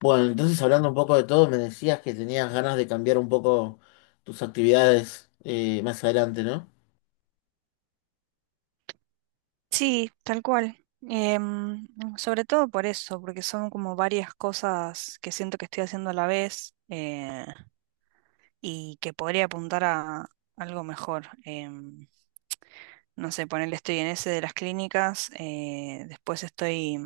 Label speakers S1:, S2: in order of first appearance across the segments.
S1: Bueno, entonces hablando un poco de todo, me decías que tenías ganas de cambiar un poco tus actividades más adelante, ¿no?
S2: Sí, tal cual. Sobre todo por eso, porque son como varias cosas que siento que estoy haciendo a la vez y que podría apuntar a algo mejor. Em, no sé, ponerle estoy en ese de las clínicas, después estoy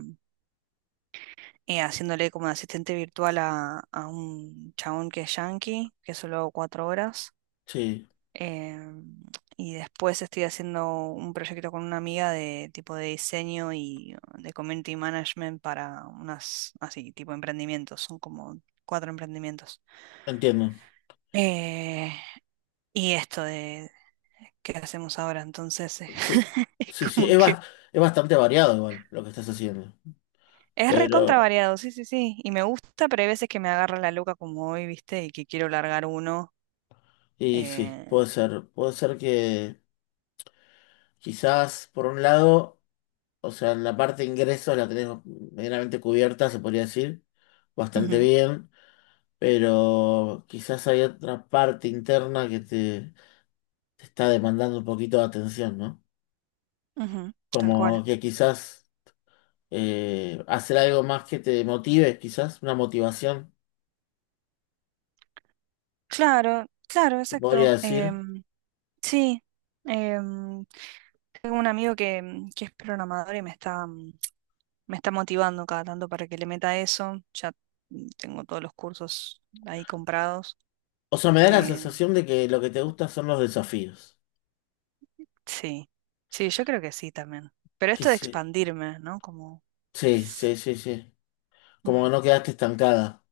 S2: haciéndole como de asistente virtual a un chabón que es yankee, que solo hago 4 horas.
S1: Sí,
S2: Em, y después estoy haciendo un proyecto con una amiga de tipo de diseño y de community management para unas, así, tipo emprendimientos. Son como cuatro emprendimientos.
S1: entiendo.
S2: Eh, y esto de qué hacemos ahora, entonces
S1: Sí,
S2: es
S1: sí, sí,
S2: como que
S1: es bastante variado igual lo que estás haciendo.
S2: es recontra
S1: Pero,
S2: variado, sí, sí, sí. Y me gusta, pero hay veces que me agarra la loca como hoy, ¿viste? Y que quiero largar uno.
S1: y sí,
S2: eh,
S1: puede ser que quizás por un lado, o sea, en la parte de ingresos la tenés medianamente cubierta, se podría decir, bastante
S2: Ujú,
S1: bien, pero quizás hay otra parte interna te está demandando un poquito de atención, ¿no?
S2: ujú, tal cual.
S1: Como que quizás hacer algo más que te motive, quizás una motivación,
S2: Claro, claro,
S1: te podría
S2: exacto.
S1: decir.
S2: Sí, em, tengo un amigo que que es programador y me está me está motivando cada tanto para que le meta eso. Ya tengo todos los cursos ahí comprados.
S1: O sea, me da la
S2: Eh,
S1: sensación de que lo que te gusta son los desafíos.
S2: sí, sí, yo creo que sí también. Pero
S1: Que
S2: esto de
S1: sí,
S2: expandirme, ¿no? Como...
S1: sí, sí, sí, sí. Como
S2: mm,
S1: que no quedaste estancada.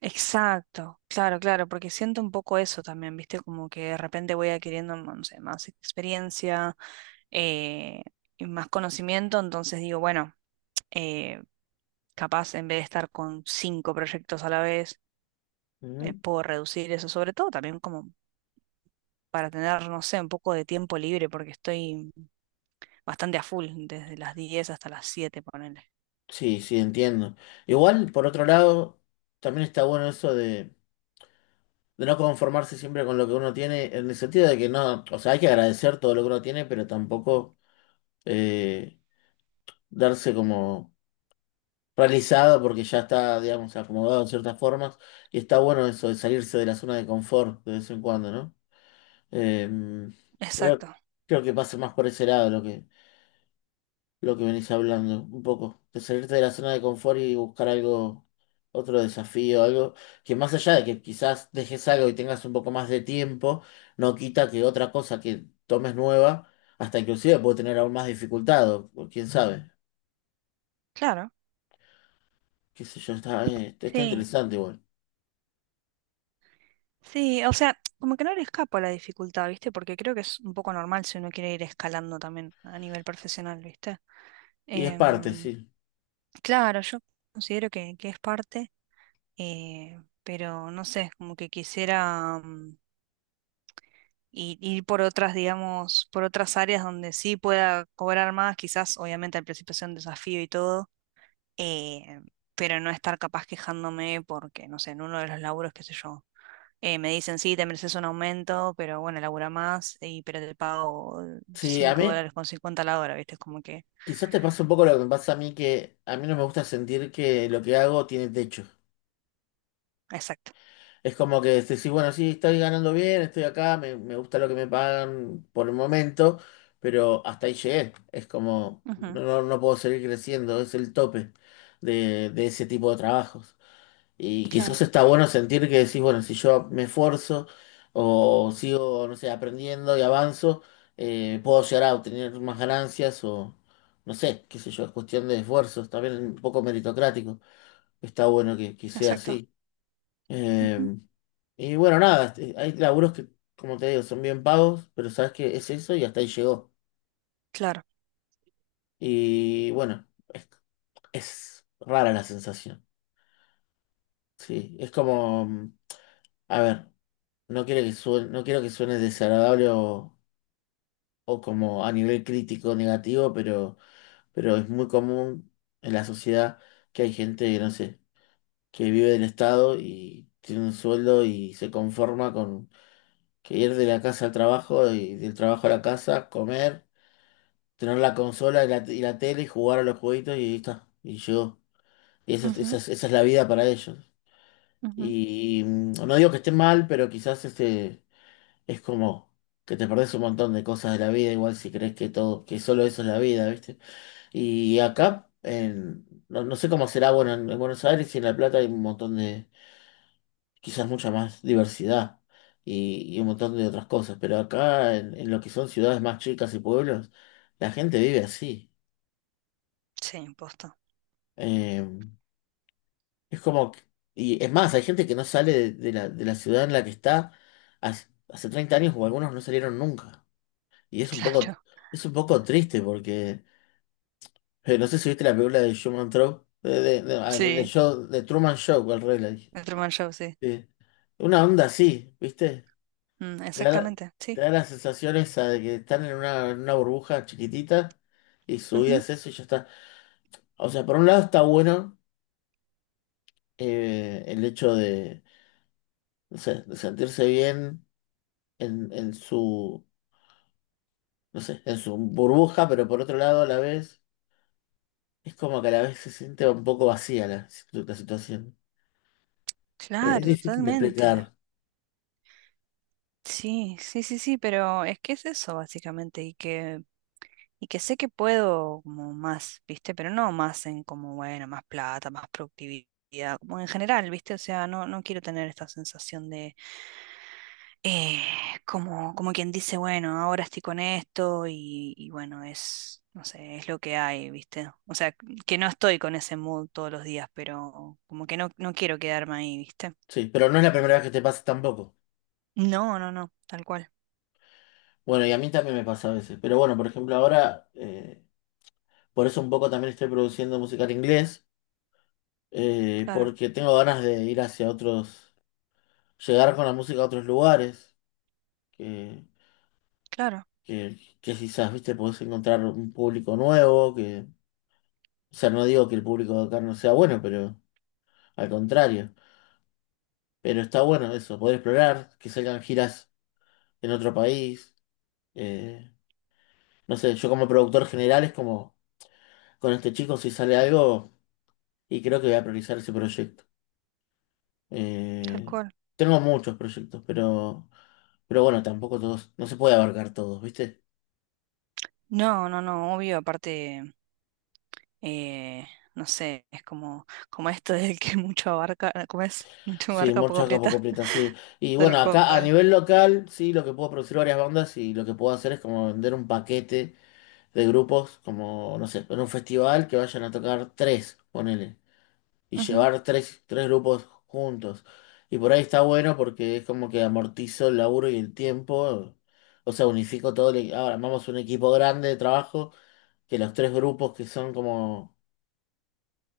S2: Exacto, claro, claro, porque siento un poco eso también, ¿viste? Como que de repente voy adquiriendo, no sé, más experiencia eh, y más conocimiento, entonces digo, bueno, eh, capaz en vez de estar con 5 proyectos a la vez,
S1: Ujú.
S2: puedo reducir eso, sobre todo también como para tener, no sé, un poco de tiempo libre, porque estoy bastante a full, desde las 10 hasta las 7, ponele.
S1: Sí, sí, entiendo. Igual, por otro lado, también está bueno eso de no conformarse siempre con lo que uno tiene, en el sentido de que no, o sea, hay que agradecer todo lo que uno tiene, pero tampoco eh, darse como realizada porque ya está, digamos, acomodado en ciertas formas. Y está bueno eso de salirse de la zona de confort de vez en cuando, ¿no? Eh, creo,
S2: Exacto,
S1: creo que pasa más por ese lado lo que venís hablando, un poco. De salirte de la zona de confort y buscar algo, otro desafío, algo que más allá de que quizás dejes algo y tengas un poco más de tiempo, no quita que otra cosa que tomes nueva, hasta inclusive puede tener aún más dificultad, o quién sabe.
S2: claro,
S1: Qué sé yo, está
S2: sí,
S1: interesante igual.
S2: sí, o sea, como que no le escapo a la dificultad, ¿viste? Porque creo que es un poco normal si uno quiere ir escalando también a nivel profesional, ¿viste?
S1: Y es parte,
S2: Em,
S1: sí.
S2: Claro, yo considero que es parte, pero no sé, como que quisiera, y ir por otras, digamos, por otras áreas donde sí pueda cobrar más, quizás obviamente al principio sea un desafío y todo, eh, pero no estar capaz quejándome porque, no sé, en uno de los laburos, qué sé yo, me dicen, sí, te mereces un aumento, pero bueno, labura más, y, pero te pago
S1: Sí, a
S2: cinco
S1: mí
S2: dólares con cincuenta la hora, ¿viste? Es como que,
S1: quizás te pasa un poco lo que me pasa a mí, que a mí no me gusta sentir que lo que hago tiene techo.
S2: exacto.
S1: Es como que decís: "Sí, bueno, sí, estoy ganando bien, estoy acá, me gusta lo que me pagan por el momento, pero hasta ahí llegué". Es como, no,
S2: Ujú,
S1: no puedo seguir creciendo, es el tope de ese tipo de trabajos. Y quizás
S2: claro,
S1: está bueno sentir que decís, bueno, si yo me esfuerzo o sigo, no sé, aprendiendo y avanzo, puedo llegar a obtener más ganancias o, no sé, qué sé yo, es cuestión de esfuerzos, también un poco meritocrático. Está bueno que sea
S2: exacto.
S1: así.
S2: Ujú,
S1: Eh, y bueno, nada, este, hay laburos que, como te digo, son bien pagos, pero sabes que es eso y hasta ahí llegó.
S2: claro.
S1: Y bueno, es, es rara la sensación. Sí, es como, a ver. No quiero que suene, no quiero que suene desagradable o como a nivel crítico negativo, pero es muy común en la sociedad que hay gente que, no sé, que vive del Estado y tiene un sueldo y se conforma con que ir de la casa al trabajo y del trabajo a la casa, comer, tener la consola y la tele y jugar a los jueguitos y ahí está. Y yo, y eso,
S2: Ujú,
S1: esa es la vida para ellos.
S2: ujú.
S1: Y, no digo que esté mal, pero quizás este es como que te perdés un montón de cosas de la vida, igual si crees que todo, que solo eso es la vida, ¿viste? Y acá, en, no, no sé cómo será, bueno, en Buenos Aires y en La Plata hay un montón de, quizás mucha más diversidad y un montón de otras cosas, pero acá en lo que son ciudades más chicas y pueblos, la gente vive así.
S2: Sí, imposto.
S1: Eh, es como, que- y es más, hay gente que no sale de la ciudad en la que está hace, hace 30 años o algunos no salieron nunca. Y
S2: Claro.
S1: es un poco triste porque no sé si viste la película de Truman Show,
S2: Sí,
S1: de Truman Show, al revés la dije.
S2: el Truman Show, sí.
S1: Eh, una onda así, ¿viste?
S2: Mm,
S1: Te da,
S2: exactamente, sí.
S1: te da las sensaciones de que están en una burbuja chiquitita y su vida es eso y ya está. O sea, por un lado está bueno el hecho de, no sé, de sentirse bien en su, no sé, en su burbuja, pero por otro lado a la vez es como que a la vez se siente un poco vacía la, la situación. Es
S2: Claro,
S1: difícil de
S2: totalmente.
S1: explicar,
S2: Sí, sí, sí, sí, pero es que es eso básicamente y que sé que puedo como más, ¿viste? Pero no más en como bueno, más plata, más productividad, como en general, ¿viste? O sea, no quiero tener esta sensación de eh, como quien dice, bueno, ahora estoy con esto y bueno, es no sé, es lo que hay, ¿viste? O sea, que no estoy con ese mood todos los días, pero como que no quiero quedarme ahí, ¿viste?
S1: sí, pero no es la primera vez que te pasa tampoco.
S2: No, no, no, tal cual.
S1: Bueno, y a mí también me pasa a veces, pero bueno, por ejemplo, ahora, por eso un poco también estoy produciendo música en inglés,
S2: Claro,
S1: porque tengo ganas de ir hacia otros, llegar con la música a otros lugares, que,
S2: claro.
S1: que quizás, viste, podés encontrar un público nuevo, que, o sea, no digo que el público de acá no sea bueno, pero al contrario, pero está bueno eso, poder explorar, que salgan giras en otro país. eh, no sé, yo como productor general es como con este chico si sale algo y creo que voy a priorizar ese proyecto.
S2: Tal
S1: Eh,
S2: cual.
S1: Tengo muchos proyectos, pero bueno, tampoco todos, no se puede abarcar todos, ¿viste?
S2: No, no, no, obvio, aparte, eh, no sé, es como, como esto del que mucho abarca, ¿cómo es? Mucho
S1: Sí,
S2: abarca, poco
S1: mucha capa
S2: aprieta,
S1: completa, sí. Y
S2: tal
S1: bueno, acá a
S2: cual.
S1: nivel local, sí, lo que puedo producir varias bandas y lo que puedo hacer es como vender un paquete de grupos, como, no sé, en un festival que vayan a tocar tres, ponele. Y
S2: Ujú,
S1: llevar tres grupos juntos. Y por ahí está bueno porque es como que amortizo el laburo y el tiempo, o sea, unifico todo, el, e, ahora armamos un equipo grande de trabajo, que los tres grupos que son como,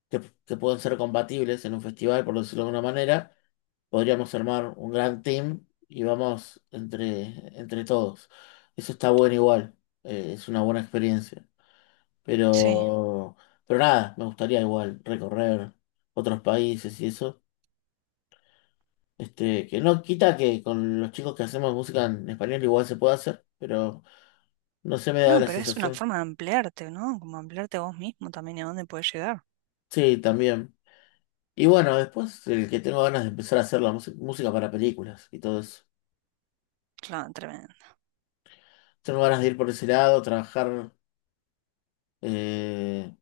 S1: que, que pueden ser compatibles en un festival, por decirlo de alguna manera, podríamos armar un gran team y vamos entre todos. Eso está bueno igual, es una buena experiencia.
S2: sí.
S1: Pero, pero nada, me gustaría igual recorrer otros países y eso. Este, que no quita que con los chicos que hacemos música en español igual se puede hacer, pero no se me da
S2: No,
S1: la
S2: pero es una
S1: sensación.
S2: forma de ampliarte, ¿no? Como ampliarte a vos mismo también y a dónde puedes llegar.
S1: Sí, también. Y bueno, después el que tengo ganas de empezar a hacer la música, música para películas y todo eso.
S2: Claro, tremendo.
S1: Tengo ganas de ir por ese lado, trabajar. eh,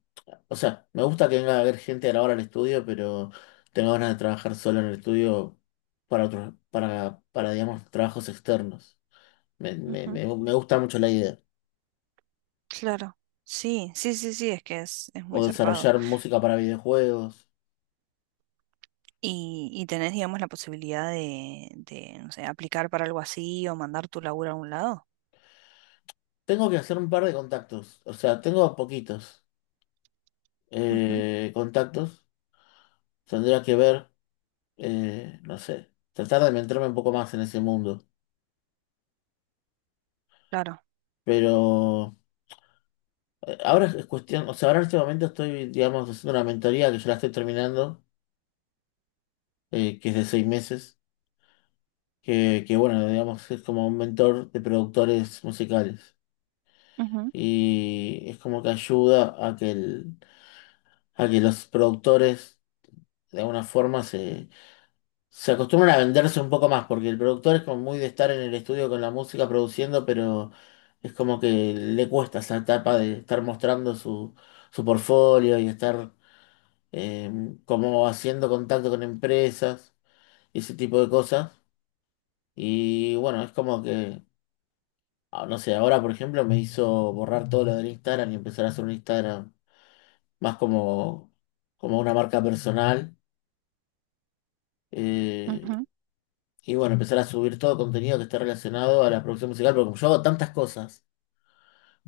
S1: o sea, me gusta que venga a ver gente a la hora al estudio, pero tengo ganas de trabajar solo en el estudio para otros, para, digamos, trabajos externos. me me-
S2: Ujú,
S1: me- me gusta mucho la idea.
S2: claro. Sí, sí, sí, sí, es que es
S1: O
S2: muy zarpado.
S1: desarrollar música para videojuegos.
S2: Y tenés, digamos, la posibilidad de no sé, aplicar para algo así o mandar tu laburo a un lado.
S1: Tengo que hacer un par de contactos, o sea, tengo poquitos
S2: Ujú,
S1: contactos. Tendría que ver, no sé, tratar de meterme un poco más en ese mundo.
S2: claro.
S1: Pero ahora es cuestión, o sea, ahora en este momento estoy, digamos, haciendo una mentoría que ya la estoy terminando, que es de 6 meses, que bueno, digamos, es como un mentor de productores musicales.
S2: Ujú,
S1: Y es como que ayuda a a que los productores de alguna forma se acostumbran a venderse un poco más, porque el productor es como muy de estar en el estudio con la música produciendo, pero es como que le cuesta esa etapa de estar mostrando su, su portfolio y estar eh, como haciendo contacto con empresas y ese tipo de cosas. Y bueno, es como que, ah, no sé, ahora por ejemplo me hizo borrar todo lo del Instagram y empezar a hacer un Instagram más como, como una marca personal. eh,
S2: ujú.
S1: Y bueno, empezar a subir todo contenido que esté relacionado a la producción musical, porque como yo hago tantas cosas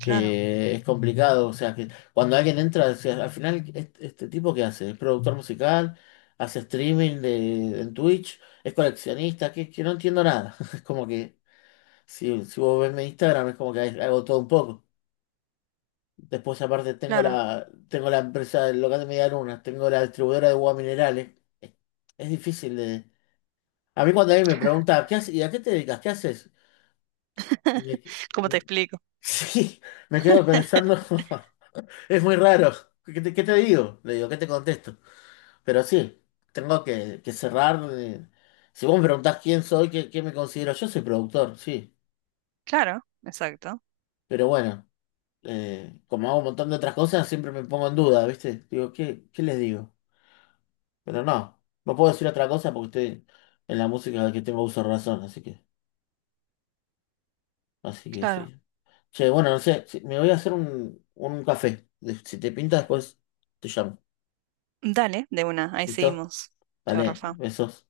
S2: Claro,
S1: que es complicado, o sea, que cuando alguien entra, o sea, al final, este, ¿este tipo que hace? ¿Es productor musical? ¿Hace streaming de, en Twitch? ¿Es coleccionista? Que no entiendo nada. Es como que, si, si vos ves mi Instagram, es como que hago todo un poco. Después, aparte,
S2: claro.
S1: tengo la empresa del local de Media Luna, tengo la distribuidora de agua minerales. Es difícil de... A mí cuando alguien me pregunta: ¿qué haces? ¿Y a qué te dedicas? ¿Qué haces? Me que-
S2: ¿Cómo te explico?
S1: sí, me quedo pensando, es muy raro. Qué te digo? Le digo, ¿qué te contesto? Pero sí, tengo que cerrar. Si vos me preguntás quién soy, qué, qué me considero, yo soy productor, sí.
S2: Claro, exacto.
S1: Pero bueno, como hago un montón de otras cosas, siempre me pongo en duda, ¿viste? Digo, ¿qué, qué les digo? Pero no, no puedo decir otra cosa porque estoy en la música que tengo uso de razón, así que
S2: Claro.
S1: sí. Che, bueno, no sé, si- me voy a hacer un café. Si te pinta después, te llamo.
S2: Dale, de una, ahí
S1: ¿Listo?
S2: seguimos. Chao,
S1: Vale,
S2: Rafa.
S1: besos.